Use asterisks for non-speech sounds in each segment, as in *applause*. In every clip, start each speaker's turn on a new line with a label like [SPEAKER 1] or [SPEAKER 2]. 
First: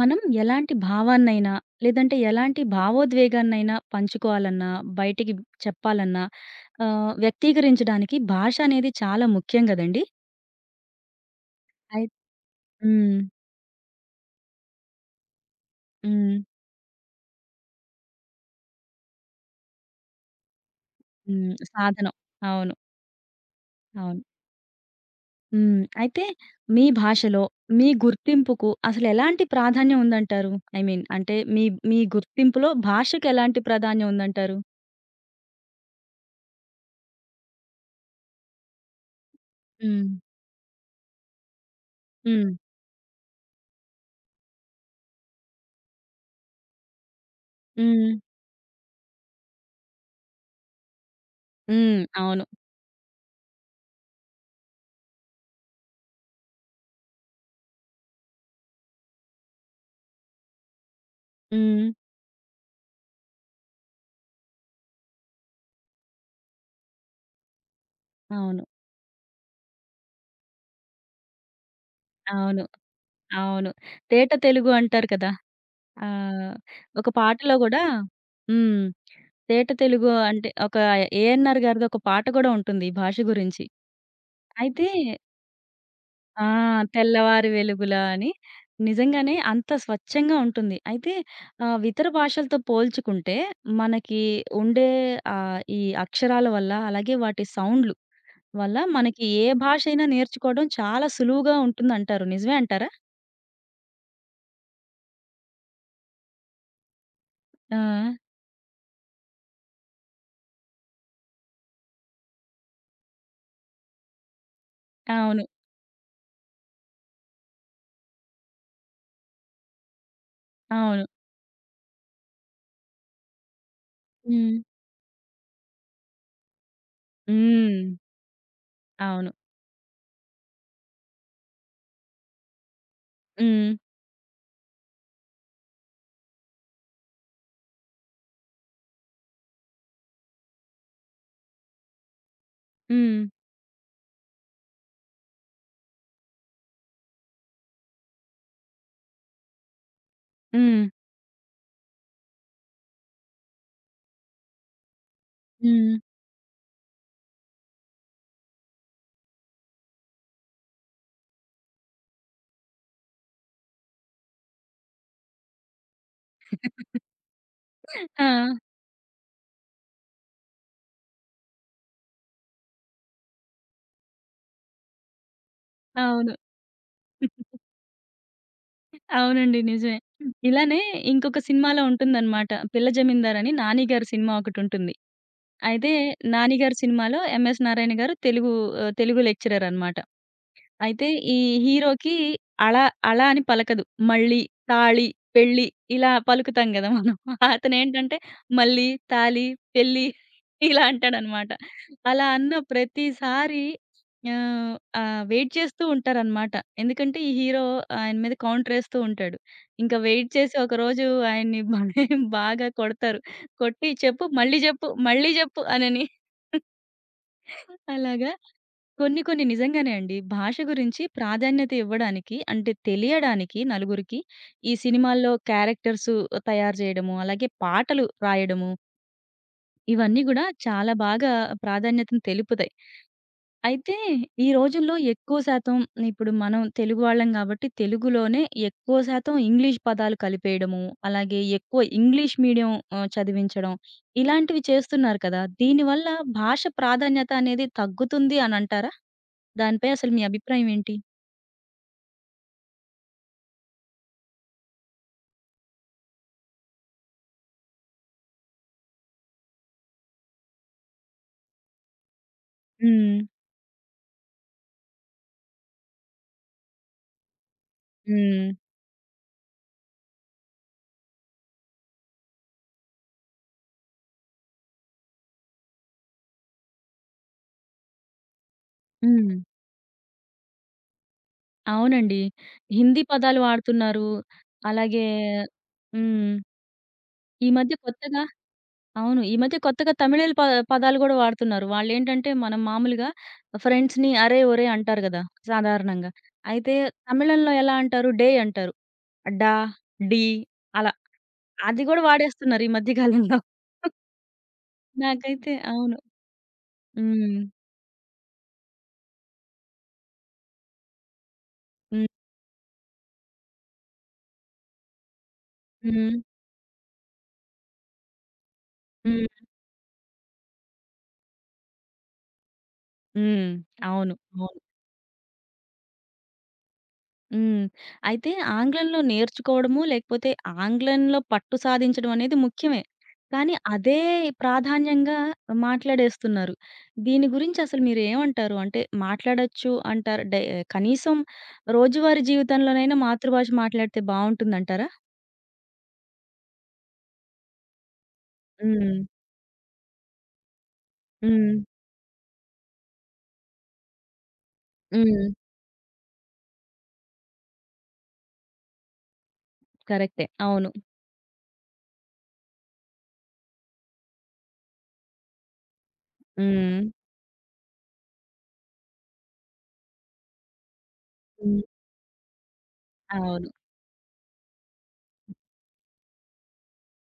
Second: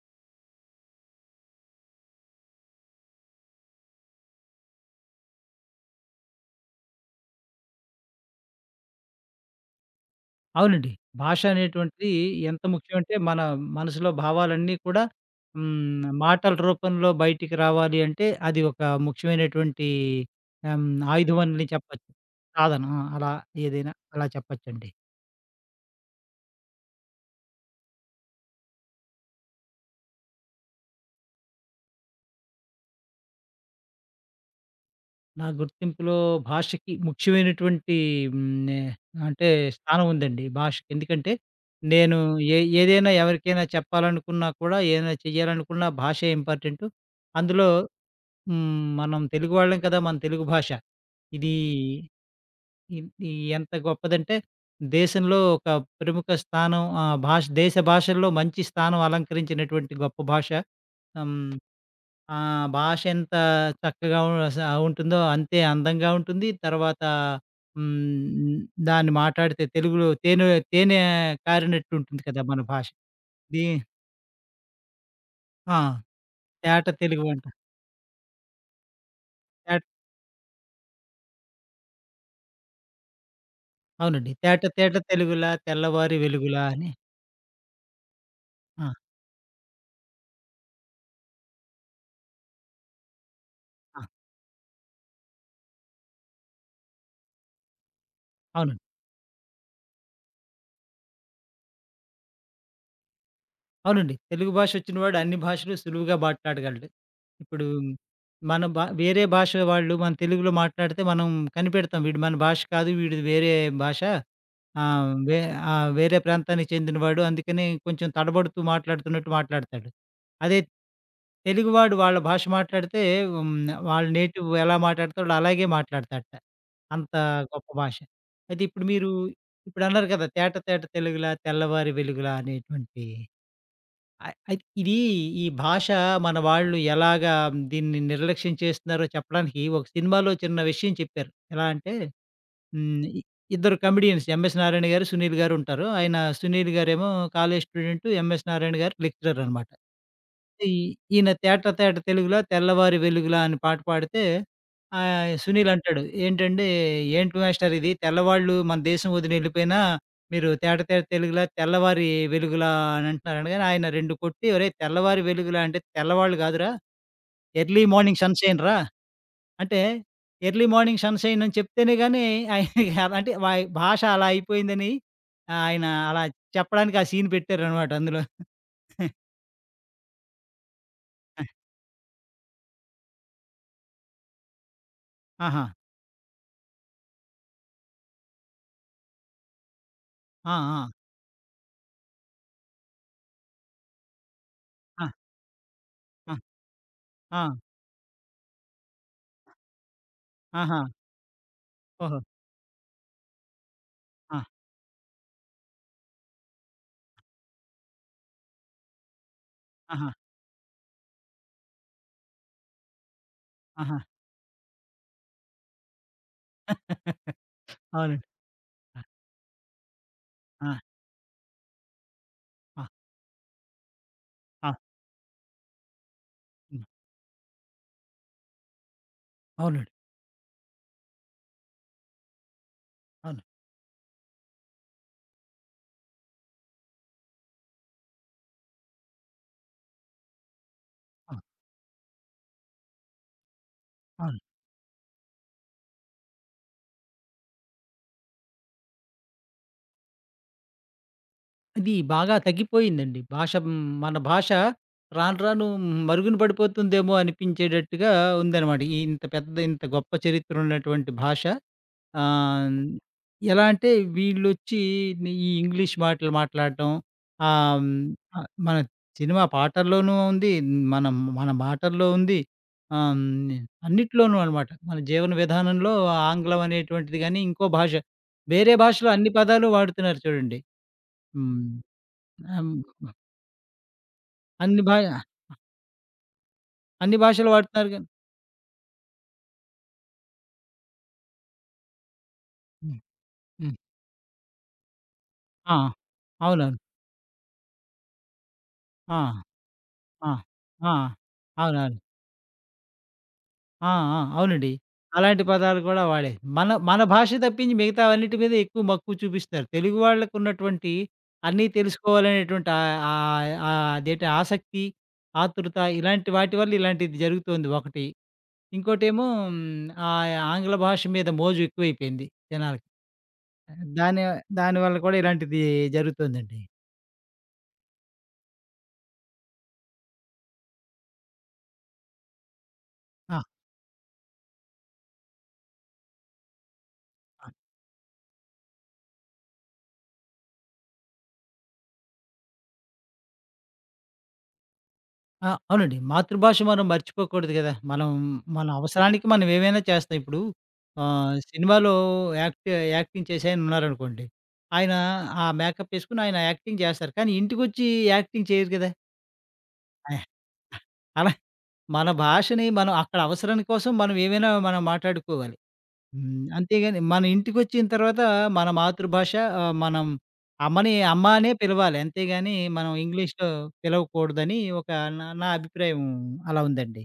[SPEAKER 1] మనం ఎలాంటి భావాన్నైనా, లేదంటే ఎలాంటి భావోద్వేగాన్నైనా పంచుకోవాలన్నా, బయటికి చెప్పాలన్నా, వ్యక్తీకరించడానికి భాష అనేది చాలా ముఖ్యం గదండీ!
[SPEAKER 2] అవునండి. భాష
[SPEAKER 1] అయి
[SPEAKER 2] అనేటువంటిది ఎంత ముఖ్యమంటే,
[SPEAKER 1] హ్మ్.
[SPEAKER 2] మన మనసులో భావాలన్నీ కూడా
[SPEAKER 1] హ్మ్.
[SPEAKER 2] మాటల రూపంలో బయటికి రావాలి అంటే, అది ఒక ముఖ్యమైనటువంటి హ్మ్. ఆయుధం
[SPEAKER 1] హ్మ్.
[SPEAKER 2] అని చెప్పొచ్చు.
[SPEAKER 1] సాధనం. అవును.
[SPEAKER 2] సాధనం. ఆ! అలా ఏదైనా
[SPEAKER 1] అవును.
[SPEAKER 2] అలా చెప్పొచ్చండి.
[SPEAKER 1] హ్మ్. అయితే మీ భాషలో మీ గుర్తింపుకు అసలు ఎలాంటి ప్రాధాన్యం ఉందంటారు? ఐ మీన్ అంటే మీ మీ గుర్తింపులో భాషకి ఎలాంటి ప్రాధాన్యం ఉందంటారు?
[SPEAKER 2] నా గుర్తింపులో భాషకి ముఖ్యమైనటువంటి హ్మ్. నే అంటే స్థానం
[SPEAKER 1] హ్మ్.
[SPEAKER 2] ఉందండి భాషకి. ఎందుకంటే, నేను
[SPEAKER 1] హ్మ్.
[SPEAKER 2] ఏదైనా ఎవరికైనా చెప్పాలనుకున్నా కూడా, ఏదైనా చేయాలనుకున్నా భాషే ఇంపార్టెంటు. అందులో
[SPEAKER 1] హ్మ్.
[SPEAKER 2] మనం తెలుగు వాళ్ళం కదా! మన తెలుగు భాష. ఇది
[SPEAKER 1] హ్మ్. అవును.
[SPEAKER 2] ఇ- ఇది ఎంత గొప్పదంటే దేశంలో ఒక ప్రముఖ స్థానం భాష దేశ భాషల్లో మంచి స్థానం అలంకరించినటువంటి గొప్ప భాష. హ్మ్.
[SPEAKER 1] హ్మ్.
[SPEAKER 2] ఆ భాష ఎంత చక్కగా ఉ- స ఉంటుందో అంతే అందంగా ఉంటుంది. తర్వాత హ్మ్.
[SPEAKER 1] అవును.
[SPEAKER 2] దాన్ని మాట్లాడితే తెలుగులో తేనె తేనె కారినట్టు ఉంటుంది కదా! మన
[SPEAKER 1] అవును.
[SPEAKER 2] భాష. దీ
[SPEAKER 1] అవును. తేట తెలుగు అంటారు కదా!
[SPEAKER 2] ఆ!
[SPEAKER 1] ఆహ్,
[SPEAKER 2] తేట
[SPEAKER 1] ఒక
[SPEAKER 2] తెలుగు అంట.
[SPEAKER 1] పాటలో గూడా హ్మ్. తేట
[SPEAKER 2] తేట
[SPEAKER 1] తెలుగు అంటే ఒక ఏఎన్నార్ గారిది ఒక పాట గూడా ఉంటుంది ఈ భాష గురించి.
[SPEAKER 2] అవునండి. తేట
[SPEAKER 1] అయితే
[SPEAKER 2] తేట తెలుగులా తెల్లవారి
[SPEAKER 1] ఆ!
[SPEAKER 2] వెలుగులా అని.
[SPEAKER 1] తెల్లవారి వెలుగులా అని
[SPEAKER 2] ఆ!
[SPEAKER 1] నిజంగానే అంత స్వచ్ఛంగా ఉంటుంది. అయితే ఇతర భాషలతో పోల్చుకుంటే
[SPEAKER 2] ఆ!
[SPEAKER 1] మనకి ఉండే ఈ అక్షరాల వల్ల అలాగే వాటి సౌండ్‌లు వల్ల
[SPEAKER 2] అవునండి.
[SPEAKER 1] మనకి ఏ భాష అయినా నేర్చుకోవడం చాలా సులువుగా ఉంటుందంటారు. నిజమే అంటారా?
[SPEAKER 2] అవునండి. తెలుగు భాషొచ్చినవాడు అన్ని భాషలు సులువుగా మాట్లాడగలడు. ఇప్పుడు
[SPEAKER 1] ఆ!
[SPEAKER 2] మన భా వేరే భాష వాళ్ళు మన తెలుగులో మాట్లాడితే మనం కనిపెడతాం. వీడు మన భాష కాదు. వీడిది వేరే భాష. ఆ! వే
[SPEAKER 1] అవును.
[SPEAKER 2] ఆ! వేరే ప్రాంతానికి చెందినవాడు. అందుకని కొంచెం తడబడుతూ మాట్లాడుతున్నట్టు మాట్లాడతాడు. అదే
[SPEAKER 1] అవును.
[SPEAKER 2] తెలుగువాడు వాళ్ళ భాష మాట్లాడితే హ్మ్. వాళ్ళ నేటివ్
[SPEAKER 1] హ్మ్.
[SPEAKER 2] ఎలా మాట్లాడతాడో అలాగే మాట్లాడతాడట. అంత గొప్ప
[SPEAKER 1] హ్మ్.
[SPEAKER 2] భాష. అయితే ఇప్పుడు మీరు
[SPEAKER 1] అవును.
[SPEAKER 2] ఇప్పుడన్నారు కదా! తేట తేట తెలుగులా, తెల్లవారి వెలుగులా అనేటువంటి
[SPEAKER 1] హ్మ్.
[SPEAKER 2] అయితే ఇది ఈ భాష మన వాళ్ళు ఎలాగా దీన్ని నిర్లక్ష్యం చేస్తున్నారో చెప్పడానికి ఒక సినిమాలో చిన్న విషయం చెప్పారు. ఎలా అంటే హ్మ్.
[SPEAKER 1] హ్మ్.
[SPEAKER 2] ఇ ఇద్దరు కమెడియన్స్ 'ఎంఎస్ నారాయణ' గారు, 'సునీల్' గారు ఉంటారు. ఆయన 'సునీల్' గారేమో కాలేజ్ స్టూడెంట్, 'ఎంఎస్ నారాయణ' గారు లెక్చరర్ అన్నమాట. ఈ
[SPEAKER 1] హ్మ్.
[SPEAKER 2] ఈయన 'తేట తేట తెలుగులా తెల్లవారి వెలుగులా' అని పాట పాడితే 'సునీల్'
[SPEAKER 1] హ్మ్.
[SPEAKER 2] అంటాడు, "ఏంటి మాస్టర్ ఇది తెల్లవాళ్ళు మన దేశం వదిలి వెళ్ళిపోయినా మీరు 'తేట తేట తెలుగులా తెల్లవారి వెలుగులా' అని అంటున్నారు" అనగానే ఆయన 2 కొట్టి "ఒరేయ్ తెల్లవారి వెలుగులా అంటే తెల్లవాళ్ళు కాదురా ఎర్లీ మార్నింగ్
[SPEAKER 1] ఆ!
[SPEAKER 2] సన్‌షైన్ రా!" అంటే ఎర్లీ మార్నింగ్ సన్‌షైన్ అని చెప్తేనే గానీ ఆయనకి అలాంటి *laughs* భాష అలా అయిపోయిందని ఆయన అలా
[SPEAKER 1] అవును.
[SPEAKER 2] చెప్పడానికి ఆ సీన్ పెట్టారనమాట అందులో. *laughs*
[SPEAKER 1] అవునండి. నిజమే. ఇలానే ఇంకొక సినిమాలో ఉంటుందన్నమాట. 'పిల్ల జమీందార్' అని 'నాని' గారి సినిమా ఒకటుంటుంది.
[SPEAKER 2] ఆహా!
[SPEAKER 1] అయితే 'నాని' గారి సినిమాలో 'ఎంఎస్ నారాయణ' గారు తెలుగు తెలుగు లెక్చరర్ అన్నమాట.
[SPEAKER 2] ఆ! ఆ!
[SPEAKER 1] అయితే ఈ హీరోకి అళ, అళ అని పలకదు. మళ్ళీ, తాళి, పెళ్లి ఇలా
[SPEAKER 2] ఆ! ఆ!
[SPEAKER 1] పలుకుతాం గదా! మనం.
[SPEAKER 2] ఆ!
[SPEAKER 1] అతనేంటంటే మళ్ళీ, తాళి, పెళ్లి
[SPEAKER 2] ఆహా!
[SPEAKER 1] ఇలా అంటాడనమాట.
[SPEAKER 2] ఓహో!
[SPEAKER 1] అలా అన్న ప్రతిసారి
[SPEAKER 2] ఆ!
[SPEAKER 1] ఆహ్, ఆహ్, వెయిట్ చేస్తూ ఉంటారనమాట. ఎందుకంటే ఈ హీరో ఆయన మీద కౌంటరేస్తూ ఉంటాడు. ఇంకా
[SPEAKER 2] ఆహా!
[SPEAKER 1] వెయిట్ చేసి ఒకరోజు ఆయన్ని *laughs* భలే బాగా కొడతారు. కొట్టి
[SPEAKER 2] ఆహా!
[SPEAKER 1] చెప్పు మళ్ళీ జెప్పు, మళ్ళీ జెప్పు అనని
[SPEAKER 2] అవునండి.
[SPEAKER 1] అలాగా కొన్ని కొన్ని నిజంగానే అండి. భాష
[SPEAKER 2] ఆ!
[SPEAKER 1] గురించి ప్రాధాన్యత ఇవ్వడానికి అంటే
[SPEAKER 2] ఆ!
[SPEAKER 1] తెలియడానికి నలుగురికి ఈ
[SPEAKER 2] ఆ!
[SPEAKER 1] సినిమాల్లో క్యారెక్టర్స్ తయారు
[SPEAKER 2] హ్మ్.
[SPEAKER 1] చేయడము, అలాగే పాటలు రాయడము
[SPEAKER 2] అవునండి.
[SPEAKER 1] ఇవన్నీ గూడా చాలా బాగా ప్రాధాన్యతను తెలుపుతాయి.
[SPEAKER 2] అవును.
[SPEAKER 1] అయితే ఈ రోజుల్లో ఎక్కువ శాతం ఇప్పుడు మనం తెలుగు వాళ్ళం కాబట్టి తెలుగులోనే ఎక్కువ శాతం ఇంగ్లీష్ పదాలు కలిపేయడము,
[SPEAKER 2] ఆ!
[SPEAKER 1] అలాగే ఎక్కువ ఇంగ్లీష్ మీడియం చదివించడం
[SPEAKER 2] అవును.
[SPEAKER 1] ఇలాంటివి చేస్తున్నారు కదా! దీనివల్ల భాష ప్రాధాన్యత అనేది తగ్గుతుంది అనంటారా? దానిపై అసలు మీ అభిప్రాయం ఏంటి?
[SPEAKER 2] ఇది బాగా తగ్గిపోయిందండి. భాష మన భాష రాను రాను మరుగున పడిపోతుందేమో అనిపించేటట్టుగా ఉందనమాట. ఈ ఇంత పెద్ద ఇంత గొప్ప చరిత్ర ఉన్నటువంటి భాష ఆహ్,
[SPEAKER 1] హ్మ్.
[SPEAKER 2] ఎలా అంటే వీళ్ళొచ్చి ఈ ఇంగ్లీష్ మాటలు మాట్లాడటం, ఆహ్, హ్మ్,
[SPEAKER 1] హ్మ్.
[SPEAKER 2] మన సినిమా పాటల్లోనూ ఉంది. మన మన మాటల్లో ఉంది. ఆహ్, హ్మ్, అన్నిట్లోనూ అనమాట. మన జీవన విధానంలో ఆంగ్లం అనేటువంటిది గాని, ఇంకో భాష వేరే భాషలో అన్ని
[SPEAKER 1] హ్మ్.
[SPEAKER 2] పదాలు వాడుతున్నారు చూడండి. హ్మ్.
[SPEAKER 1] అవునండి.
[SPEAKER 2] ఆహ్, హ్మ్,
[SPEAKER 1] హిందీ పదాలు వాడుతున్నారు.
[SPEAKER 2] అన్ని భా
[SPEAKER 1] అలాగే హ్మ్.
[SPEAKER 2] అన్ని
[SPEAKER 1] ఈ
[SPEAKER 2] భాషలు
[SPEAKER 1] మధ్య
[SPEAKER 2] వాడుతున్నారు గాని
[SPEAKER 1] కొత్తగా అవును. ఈ మధ్య కొత్తగా తమిళీల పదాలు గూడా వాడుతున్నారు. వాళ్ళేంటంటే, మనం
[SPEAKER 2] హ్మ్.
[SPEAKER 1] మామూలుగా
[SPEAKER 2] హ్మ్.
[SPEAKER 1] ఫ్రెండ్స్‌ని అరే! ఒరేయ్! అంటారు గదా!
[SPEAKER 2] ఆ!
[SPEAKER 1] సాధారణంగా. అయితే
[SPEAKER 2] అవునవును.
[SPEAKER 1] తమిళంలో ఎలా అంటారు? డే అంటారు.
[SPEAKER 2] ఆ!
[SPEAKER 1] డా, డీ
[SPEAKER 2] ఆ!
[SPEAKER 1] అలా.
[SPEAKER 2] ఆ!
[SPEAKER 1] అది
[SPEAKER 2] అవునవును.
[SPEAKER 1] గూడా వాడేస్తున్నారు ఈ మధ్య కాలంలో.
[SPEAKER 2] ఆ! ఆ! అవునండి. అలాంటి
[SPEAKER 1] నాకైతే
[SPEAKER 2] పదాలు
[SPEAKER 1] అవును.
[SPEAKER 2] కూడా వాడే మన మన భాష
[SPEAKER 1] హ్మ్.
[SPEAKER 2] తప్పించి మిగతావన్నిటి మీద ఎక్కువ మక్కువ చూపిస్తున్నారు. తెలుగు వాళ్ళకున్నటువంటి అన్నీ
[SPEAKER 1] హ్మ్.
[SPEAKER 2] తెలుసుకోవాలనేటువంటి ఆహ్, ఆహ్, ఆహ్, అదేంటి ఆసక్తి, ఆతృత
[SPEAKER 1] హ్మ్.
[SPEAKER 2] ఇలాంటి వాటి వల్ల ఇలాంటిది జరుగుతోంది ఒకటి. ఇంకోటేమో
[SPEAKER 1] హ్మ్.
[SPEAKER 2] హ్మ్, ఆంగ్ల భాష మీద మోజు ఎక్కువైపోయింది జనాలకి.
[SPEAKER 1] హ్మ్. అవును.
[SPEAKER 2] దాని
[SPEAKER 1] అవును.
[SPEAKER 2] దానివల్ల కూడా ఇలాంటిది జరుగుతుందండి.
[SPEAKER 1] హ్మ్. అయితే ఆంగ్లంలో నేర్చుకోవడము, లేకపోతే ఆంగ్లంలో పట్టు సాధించడం అనేది ముఖ్యమే.
[SPEAKER 2] ఆ!
[SPEAKER 1] కానీ అదే ప్రాధాన్యంగా మాట్లాడేస్తున్నారు. దీని గురించి అసలు మీరేమంటారు? అంటే మాట్లాడొచ్చు అంటారు. డై కనీసం రోజువారీ జీవితంలోనైనా మాతృభాష మాట్లాడితే బావుంటుందంటారా?
[SPEAKER 2] ఆ! అవునండి. మాతృభాష మనం మర్చిపోకూడదు గదా! మనం మన
[SPEAKER 1] హ్మ్.
[SPEAKER 2] అవసరానికి మనం ఏవైనా చేస్తాం. ఇప్పుడు
[SPEAKER 1] హ్మ్.
[SPEAKER 2] సినిమాలో యాక్ట్ యాక్టింగ్ చేసాయన ఉన్నారనుకోండి. ఆయన
[SPEAKER 1] హ్మ్.
[SPEAKER 2] ఆ మేకప్ ఏసుకొని ఆయన యాక్టింగ్ చేస్తారు. కానీ ఇంటికొచ్చి యాక్టింగ్ చేయరు గదా! ఆహ్,
[SPEAKER 1] కరెక్టే. అవును.
[SPEAKER 2] అలా మన భాషని మనం అక్కడ అవసరాని కోసం మనం ఏమైనా మనం మాట్లాడుకోవాలి. హ్మ్. అంతేగాని
[SPEAKER 1] హ్మ్.
[SPEAKER 2] మన ఇంటికొచ్చిన తర్వాత మన మాతృభాష మనం అమ్మని అమ్మ అనే
[SPEAKER 1] హ్మ్.
[SPEAKER 2] పిలవాలి. అంతేగాని మనం
[SPEAKER 1] అవును.
[SPEAKER 2] ఇంగ్లీష్‌లో పిలవకూడదని ఒక నా నా అభిప్రాయం అలా ఉందండి.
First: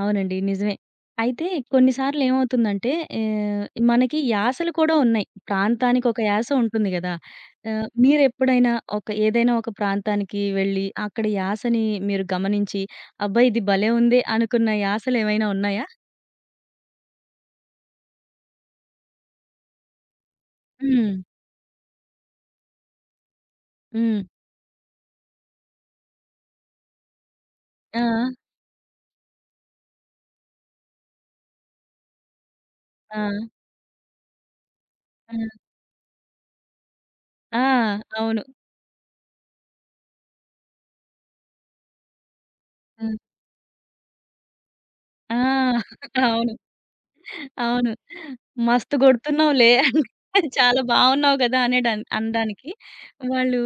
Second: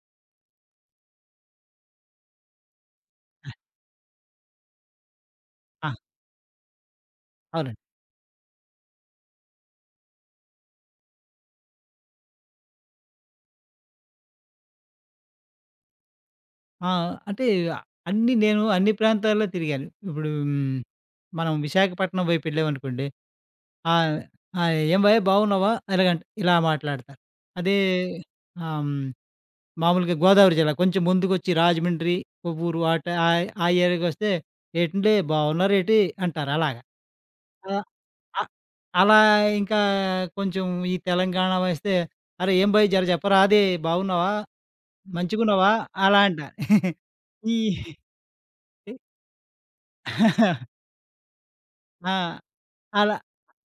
[SPEAKER 1] అవునండి. నిజమే. అయితే కొన్ని సార్లు ఏమవుతుందంటే ఆహ్, మనకి యాసలు కూడా ఉన్నాయి.
[SPEAKER 2] ఆ!
[SPEAKER 1] ప్రాంతానికి ఒక యాస ఉంటుంది గదా!
[SPEAKER 2] అవునండి.
[SPEAKER 1] మీరెప్పుడైనా ఒక ప్రాంతానికి వెళ్లి అక్కడ యాసని మీరు గమనించి అబ్బా! ఇది భలే ఉందే అనుకున్న యాసలేమైనా ఉన్నాయా?
[SPEAKER 2] ఆ! అంటే అన్నీ నేను అన్ని ప్రాంతాల్లో తిరిగాను. ఇప్పుడు
[SPEAKER 1] హ్మ్.
[SPEAKER 2] మనం విశాఖపట్నం వైపు వెళ్ళామనుకోండి. ఆహ్,
[SPEAKER 1] హ్మ్.
[SPEAKER 2] ఆహ్, "ఏం బయ్ బాగున్నావా?" ఇలాగంట ఇలా మాట్లాడతారు. అదే
[SPEAKER 1] ఆ!
[SPEAKER 2] ఆహ్, హ్మ్, మామూలుగా గోదావరి జిల్లా కొంచెం ముందుకొచ్చి రాజమండ్రి, కొవ్వూరు
[SPEAKER 1] ఆ!
[SPEAKER 2] ఆ ఏరియాకొస్తే "ఏటండి
[SPEAKER 1] ఆ!
[SPEAKER 2] బాగున్నారేటి?" అంటారు అలాగా.
[SPEAKER 1] ఆ!
[SPEAKER 2] ఆ!
[SPEAKER 1] అవును.
[SPEAKER 2] అ అలా ఇంకా కొంచెం ఈ తెలంగాణ వస్తే "అరే! ఏం బయ్ జర
[SPEAKER 1] హ్మ్.
[SPEAKER 2] చెప్పరాదే బాగున్నావా?
[SPEAKER 1] ఆ!
[SPEAKER 2] మంచిగున్నావా?"
[SPEAKER 1] *laughs*
[SPEAKER 2] అలా
[SPEAKER 1] అవును.
[SPEAKER 2] అంటారు. ఈ
[SPEAKER 1] అవును. మస్తు గొడుతున్నావులే *laughs* చాలా
[SPEAKER 2] *laughs*
[SPEAKER 1] బావున్నావు గదా! అనేడాన్
[SPEAKER 2] ఆ!
[SPEAKER 1] అనడానికి
[SPEAKER 2] అలా
[SPEAKER 1] వాళ్ళు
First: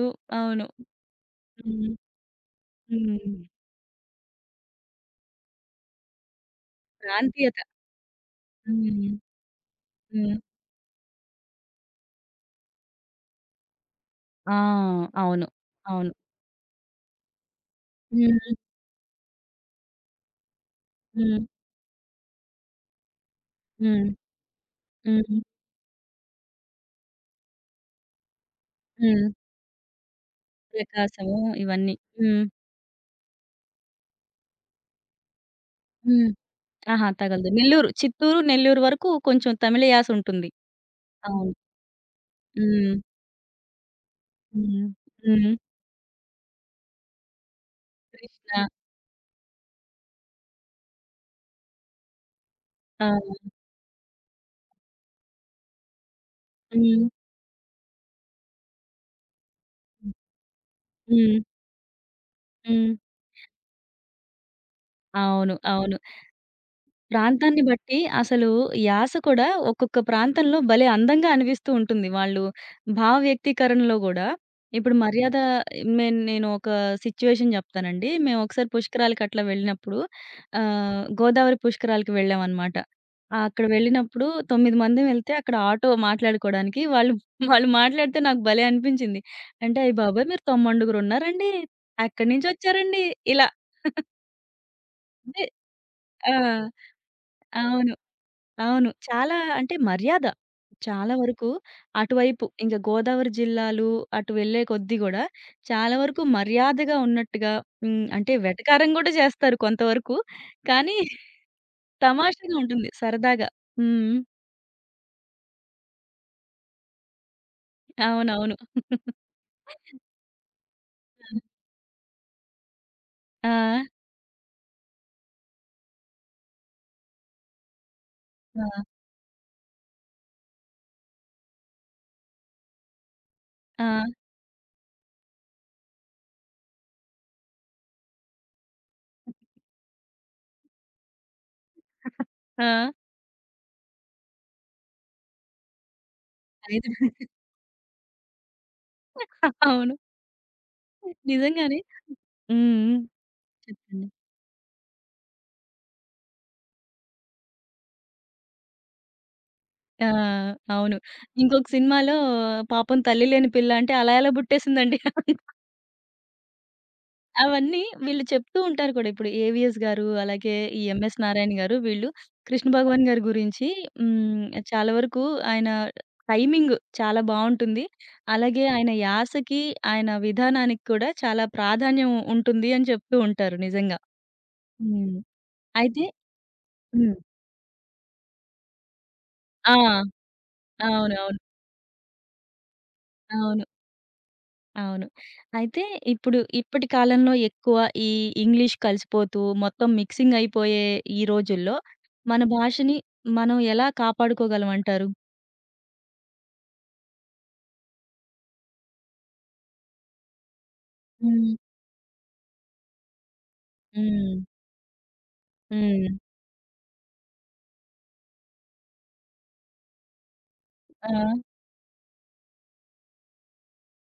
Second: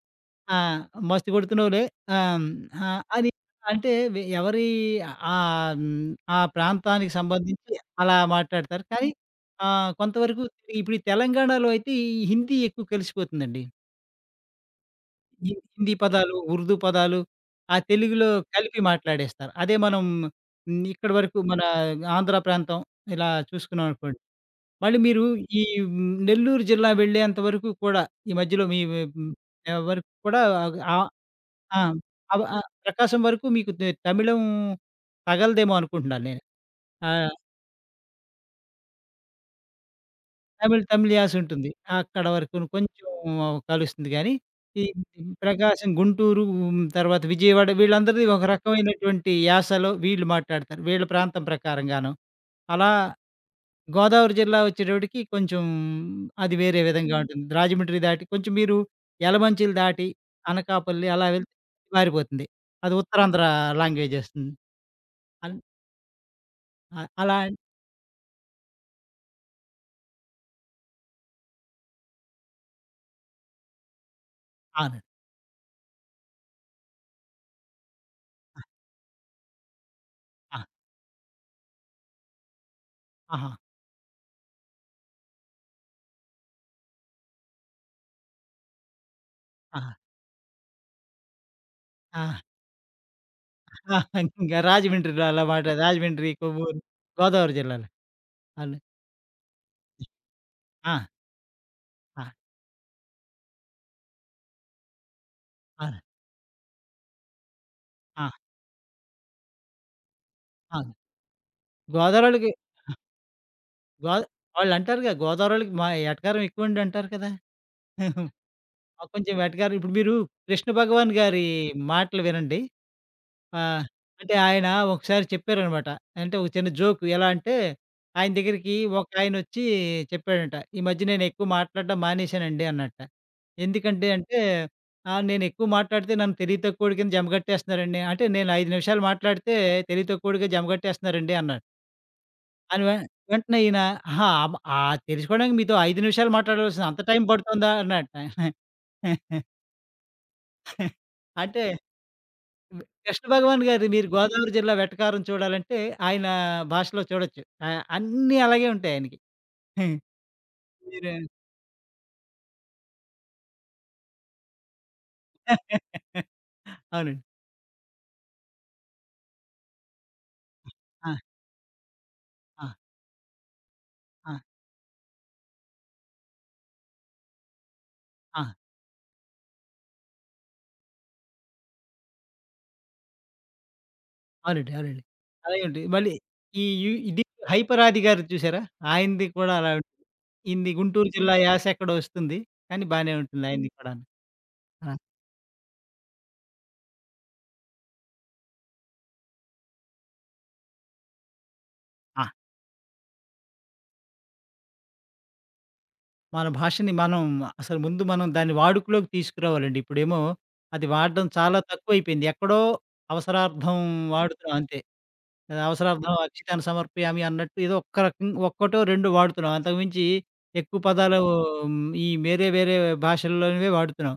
[SPEAKER 2] ఆ!
[SPEAKER 1] అవును.
[SPEAKER 2] మస్తు కొడుతున్నావులే.
[SPEAKER 1] హ్మ్.
[SPEAKER 2] ఆహ్, ఆహ్, అని
[SPEAKER 1] హ్మ్.
[SPEAKER 2] అంటే ఎవరి ఆహ్, హ్మ్, ఆ ప్రాంతానికి
[SPEAKER 1] ప్రాంతీయత.
[SPEAKER 2] సంబంధించి అలా మాట్లాడతారు. కానీ
[SPEAKER 1] హ్మ్. హ్మ్.
[SPEAKER 2] కొంతవరకు ఇప్పుడు ఈ తెలంగాణలో అయితే ఈ హిందీ ఎక్కువ కలిసిపోతుందండి.
[SPEAKER 1] ఆ! అవును.
[SPEAKER 2] హిందీ
[SPEAKER 1] అవును.
[SPEAKER 2] పదాలు, ఉర్దూ పదాలు ఆ తెలుగులో
[SPEAKER 1] హ్మ్.
[SPEAKER 2] కలిపి మాట్లాడేస్తారు. అదే మనం ఇక్కడి వరకు
[SPEAKER 1] హ్మ్.
[SPEAKER 2] మన ఆంధ్ర ప్రాంతం ఇలా
[SPEAKER 1] హ్మ్.
[SPEAKER 2] చూసుకున్నామనుకోండి మళ్ళీ మీరు
[SPEAKER 1] హ్మ్.
[SPEAKER 2] నెల్లూరు జిల్లా వెళ్ళేంత వరకు కూడా ఈ మధ్యలో మీ వి
[SPEAKER 1] హ్మ్.
[SPEAKER 2] హ్మ్, ఆహ్, వరకు కూడా ఆహ్,
[SPEAKER 1] ప్రకాశము
[SPEAKER 2] ఆ!
[SPEAKER 1] ఇవన్నీ.
[SPEAKER 2] అవ
[SPEAKER 1] హ్మ్.
[SPEAKER 2] ఆ! ప్రకాశం వరకు మీకు తమిళం తగలదేమో అనుకుంటున్నాను
[SPEAKER 1] హ్మ్.
[SPEAKER 2] నేను.
[SPEAKER 1] ఆహా!
[SPEAKER 2] ఆ!
[SPEAKER 1] తగలదు. నెల్లూరు, చిత్తూరు, నెల్లూరు వరకు కొంచెం తమిళ యాస ఉంటుంది.
[SPEAKER 2] తమిళ్ తమిళ్ యాస
[SPEAKER 1] అవును.
[SPEAKER 2] ఉంటుంది. అక్కడ వరకును
[SPEAKER 1] హ్మ్.
[SPEAKER 2] కొంచెం కలుస్తుంది గానీ, ఈ
[SPEAKER 1] హ్మ్. హ్మ్.
[SPEAKER 2] ప్రకాశం, గుంటూరు తర్వాత విజయవాడ వీళ్ళందరిది ఒక
[SPEAKER 1] కృష్ణ.
[SPEAKER 2] రకమైనటువంటి యాసలో వీళ్ళు మాట్లాడతారు. వీళ్ళ ప్రాంతం ప్రకారంగాను. అలా
[SPEAKER 1] ఆ!
[SPEAKER 2] గోదావరి జిల్లా వచ్చేటప్పటికి కొంచెం అది వేరే
[SPEAKER 1] హ్మ్.
[SPEAKER 2] విధంగా ఉంటుంది. రాజమండ్రి దాటి కొంచెం మీరు యలమంచిలు దాటి
[SPEAKER 1] హ్మ్.
[SPEAKER 2] అనకాపల్లి అలా వెళ్తే మారిపోతుంది.
[SPEAKER 1] హ్మ్.
[SPEAKER 2] అది ఉత్తరాంధ్ర లాంగ్వేజ్ వస్తుంది.
[SPEAKER 1] అవును.
[SPEAKER 2] అన్
[SPEAKER 1] అవును.
[SPEAKER 2] అలా
[SPEAKER 1] ప్రాంతాన్ని బట్టి అసలు యాస కూడా ఒక్కొక్క ప్రాంతంలో భలే అందంగా అనిపిస్తూ ఉంటుంది. వాళ్ళు భావ వ్యక్తీకరణలో గూడా ఇప్పుడు
[SPEAKER 2] అవునండి.
[SPEAKER 1] మర్యాద మేన్ నేను ఒక సిట్యుయేషన్ జెప్తానండి. మేము ఒకసారి పుష్కరాలకి అట్లా వెళ్ళినప్పుడు
[SPEAKER 2] ఆ!
[SPEAKER 1] గోదావరి పుష్కరాలకి వెళ్ళామనమాట.
[SPEAKER 2] ఆహా!
[SPEAKER 1] అక్కడ వెళ్ళినప్పుడు 9 మంది వెళ్తే అక్కడ ఆటో మాట్లాడుకోవడానికి వాళ్ళు వాళ్ళు మాట్లాడితే నాకు భలే అనిపించింది. అంటే,
[SPEAKER 2] ఆహా!
[SPEAKER 1] "అయ్య బాబోయ్! మీరు తొమ్మండుగురున్నారండి.
[SPEAKER 2] ఆ!
[SPEAKER 1] ఎక్కడి నుంచొచ్చారండి?" ఇలా.
[SPEAKER 2] ఆ!
[SPEAKER 1] *laughs*
[SPEAKER 2] ఇంకా రాజమండ్రిలో
[SPEAKER 1] అంటే
[SPEAKER 2] అలా మాట రాజమండ్రి,
[SPEAKER 1] ఆ!
[SPEAKER 2] కొవ్వూరు గోదావరి జిల్లాలో
[SPEAKER 1] అవును.
[SPEAKER 2] అవును.
[SPEAKER 1] అవును. చాలా అంటే మర్యాద.
[SPEAKER 2] ఆ!
[SPEAKER 1] చాలా వరకు
[SPEAKER 2] ఆ!
[SPEAKER 1] అటువైపు ఇంక గోదావరి జిల్లాలు అటు వెళ్ళే కొద్దీ గూడా చాలా
[SPEAKER 2] అవును.
[SPEAKER 1] వరకు మర్యాదగా ఉన్నట్టుగా హ్మ్.
[SPEAKER 2] ఆ!
[SPEAKER 1] అంటే వెటకారం గూడా జేస్తారు కొంతవరకు.
[SPEAKER 2] అవును.
[SPEAKER 1] కానీ
[SPEAKER 2] గోదావరోళ్ళకి
[SPEAKER 1] తమాషాగా ఉంటుంది సరదాగా. హ్మ్.
[SPEAKER 2] గోద వాళ్ళంటారుగా గోదావరోళ్ళకి మా ఎటకారం ఎక్కువండి అంటారు కదా! *laughs*
[SPEAKER 1] అవునవును.
[SPEAKER 2] ఆ! కొంచెం వేటగారు ఇప్పుడు మీరు కృష్ణ భగవాన్ గారి మాటలు వినండి.
[SPEAKER 1] ఆ!
[SPEAKER 2] ఆహ్, అంటే ఆయన ఒకసారి చెప్పారనమాట. అంటే ఒక చిన్న జోక్ ఎలా అంటే, ఆయన దగ్గరికి
[SPEAKER 1] ఆ!
[SPEAKER 2] ఒకాయనొచ్చి చెప్పాడంట. "ఈ మధ్య నేనెక్కువ మాట్లాడడం మానేశానండి" అన్నట్ట.
[SPEAKER 1] ఆ!
[SPEAKER 2] ఎందుకంటే అంటే, నేనెక్కువ మాట్లాడితే నన్ను తెలివి తక్కువోడి కింద జమగట్టేస్తున్నారండి. అంటే నేను 5 నిమిషాలు మాట్లాడితే తెలివి తక్కువోడిగా జమగట్టేస్తున్నారండి" అన్నాడు. అని
[SPEAKER 1] ఆ!
[SPEAKER 2] వె వెంటనే ఈయన, "ఆహా! ఆబ్ ఆ తెలుసుకోవడానికి మీతో 5 నిమిషాలు మాట్లాడవలసిన
[SPEAKER 1] అయితే
[SPEAKER 2] అంత టైం పడుతుందా?" అన్నట్ట.
[SPEAKER 1] అవును.
[SPEAKER 2] అంటే
[SPEAKER 1] నిజంగానే. హ్మ్.
[SPEAKER 2] వ్
[SPEAKER 1] హ్మ్.
[SPEAKER 2] కృష్ణ భగవాన్ గారి
[SPEAKER 1] చెప్పండి.
[SPEAKER 2] మీరు గోదావరి జిల్లా వెటకారం చూడాలంటే ఆయన భాషలో చూడొచ్చు. ఆ! అన్నీ అలాగే ఉంటాయి ఆయనకి.
[SPEAKER 1] ఆ! అవును.
[SPEAKER 2] మీరు
[SPEAKER 1] ఇంకొక సినిమాలో పాపం తల్లి లేని పిల్ల అంటే అలా ఎలా పుట్టేసిందండి.
[SPEAKER 2] *laughs* అవునండి.
[SPEAKER 1] అవన్నీ వీళ్ళు చెప్తూ ఉంటారు కూడా. ఇప్పుడు 'ఏవిఎస్' గారు, అలాగే ఈ
[SPEAKER 2] ఆ!
[SPEAKER 1] 'ఎంఎస్ నారాయణ' గారు వీళ్ళు
[SPEAKER 2] ఆ!
[SPEAKER 1] కృష్ణ భగవాన్ గారి గురించి
[SPEAKER 2] ఆ!
[SPEAKER 1] హ్మ్, చాలా వరకు ఆయన టైమింగ్ చాలా బావుంటుంది.
[SPEAKER 2] ఆ!
[SPEAKER 1] అలాగే ఆయన యాసకి, ఆయన విధానానికి కూడా చాలా ప్రాధాన్యం ఉంటుంది అని చెప్తూ ఉంటారు నిజంగా.
[SPEAKER 2] అవునండి. అవునండి.
[SPEAKER 1] హ్మ్.
[SPEAKER 2] అలాగే ఉంటాయి.
[SPEAKER 1] అయితే
[SPEAKER 2] మళ్ళీ ఈ యు
[SPEAKER 1] హ్మ్.
[SPEAKER 2] ఇది 'హైపరాది' గారిది చూసారా? ఆయనది కూడా అలా
[SPEAKER 1] ఆ!
[SPEAKER 2] ఉంటుంది. ఈయనది గుంటూరు జిల్లా
[SPEAKER 1] అవునవును.
[SPEAKER 2] యాస ఎక్కడో వస్తుంది. కానీ బానే
[SPEAKER 1] అవును.
[SPEAKER 2] ఉంటుంది
[SPEAKER 1] అవును
[SPEAKER 2] ఆయనది కూడాను. ఆ!
[SPEAKER 1] అవును. అయితే ఇప్పుడు ఇప్పటి కాలంలో ఎక్కువ ఈ ఇంగ్లీష్ కలిసిపోతూ మొత్తం మిక్సింగ్ అయిపోయే ఈ రోజుల్లో
[SPEAKER 2] ఆ!
[SPEAKER 1] మన భాషని మనం ఎలా కాపాడుకోగలం అంటారు?
[SPEAKER 2] మన భాషని మనం అసలు ముందు మనం దాన్ని వాడుకలోకి తీసుకురావాలండి. ఇప్పుడేమో అది వాడడం
[SPEAKER 1] హ్మ్.
[SPEAKER 2] చాలా తక్కువైపోయింది. ఎక్కడో అవసరార్థం
[SPEAKER 1] హ్మ్.
[SPEAKER 2] వాడుతున్నాం అంతే. అది
[SPEAKER 1] హ్మ్.
[SPEAKER 2] అవసరార్థం అక్షితాన్ని సమర్పయామి అన్నట్టు ఏదో ఒక్క రకం ఒక్కటో, రెండో వాడుతున్నాం. అంతకుమించి ఎక్కువ
[SPEAKER 1] ఆ!
[SPEAKER 2] పదాలు మ్, ఈ వేరే వేరే భాషల్లోనివే వాడుతున్నాం.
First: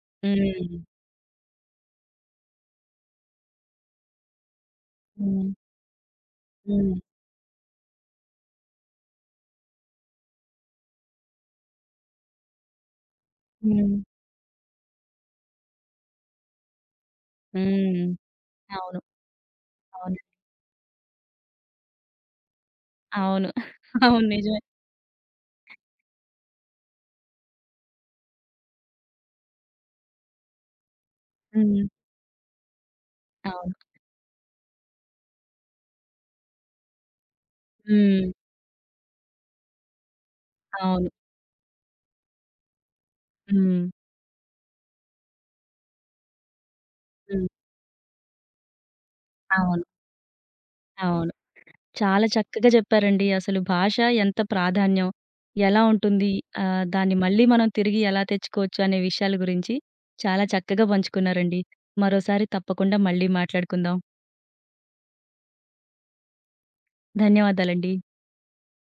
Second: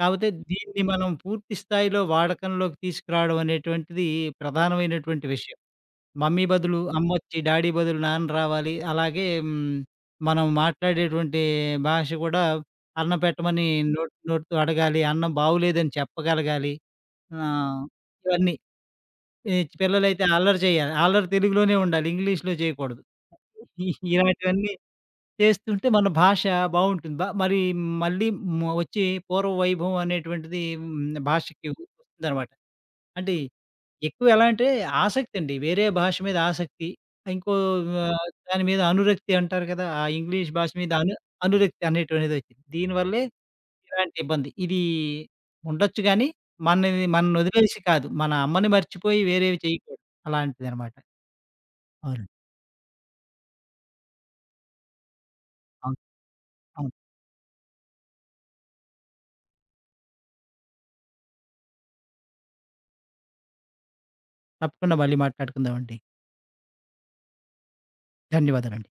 [SPEAKER 2] కాపోతే
[SPEAKER 1] హ్మ్.
[SPEAKER 2] దీన్ని మనం పూర్తి స్థాయిలో వాడకంలోకి తీసుకురావడం అనేటువంటిది ప్రధానమైనటువంటి
[SPEAKER 1] హ్మ్.
[SPEAKER 2] విషయం. మమ్మీ బదులు
[SPEAKER 1] హ్మ్.
[SPEAKER 2] అమ్మొచ్చి, డ్యాడీ బదులు నాన్న రావాలి. అలాగే మనం మాట్లాడేటువంటి భాష కూడా అన్నం పెట్టమని
[SPEAKER 1] హ్మ్.
[SPEAKER 2] నోటితో అడగాలి. అన్నం బాగులేదని చెప్పగలగాలి. ఆహ్,
[SPEAKER 1] హ్మ్.
[SPEAKER 2] ఇవన్నీ
[SPEAKER 1] అవును.
[SPEAKER 2] ఈ
[SPEAKER 1] అవును.
[SPEAKER 2] పిల్లలైతే అల్లరి చేయాలి. అల్లరి తెలుగులోనే ఉండాలి. ఇంగ్లీష్‌లో చేయకూడదు.
[SPEAKER 1] అవును.
[SPEAKER 2] ఇ
[SPEAKER 1] *laughs* అవును. నిజమే.
[SPEAKER 2] ఇలాంటివన్నీ చేస్తుంటే మన భాష బావుంటుంది. మరి మళ్ళీ వచ్చి పూర్వ వైభవం అనేటువంటిది భాషకి
[SPEAKER 1] హ్మ్.
[SPEAKER 2] వస్తుందనమాట. అంటే
[SPEAKER 1] అవును.
[SPEAKER 2] ఎక్కువ ఎలా అంటే ఆసక్తండి. వేరే భాష మీద ఆసక్తి. ఇంకో
[SPEAKER 1] హ్మ్.
[SPEAKER 2] దాని మీద అనురక్తి అంటారు కదా! ఆ ఇంగ్లీష్ భాష మీద
[SPEAKER 1] అవును.
[SPEAKER 2] అనురక్తి అనేటువంటిదొచ్చింది. దీనివల్లే
[SPEAKER 1] హ్మ్.
[SPEAKER 2] ఇలాంటి ఇబ్బంది. ఇది ఉండొచ్చు గానీ, మనది
[SPEAKER 1] హ్మ్.
[SPEAKER 2] మననొదిలేసి కాదు. మన అమ్మని మర్చిపోయి వేరేవి
[SPEAKER 1] అవును.
[SPEAKER 2] చేయకూడదు. అలాంటిదనమాట.
[SPEAKER 1] అవును. చాలా
[SPEAKER 2] అవునండి.
[SPEAKER 1] చక్కగా చెప్పారండి. అసలు భాష ఎంత ప్రాధాన్యం, ఎలా
[SPEAKER 2] అవును. అవును.
[SPEAKER 1] ఉంటుంది,
[SPEAKER 2] అవును.
[SPEAKER 1] దాన్ని మళ్ళీ మనం తిరిగి ఎలా తెచ్చుకోవచ్చు అనే విషయాల గురించి చాలా చక్కగా పంచుకున్నారండి. మరోసారి తప్పకుండా మళ్ళీ మాట్లాడుకుందాం.
[SPEAKER 2] తప్పకుండా మళ్ళీ మాట్లాడుకుందామండి.
[SPEAKER 1] ధన్యవాదాలండి.
[SPEAKER 2] ధన్యవాదాలండి.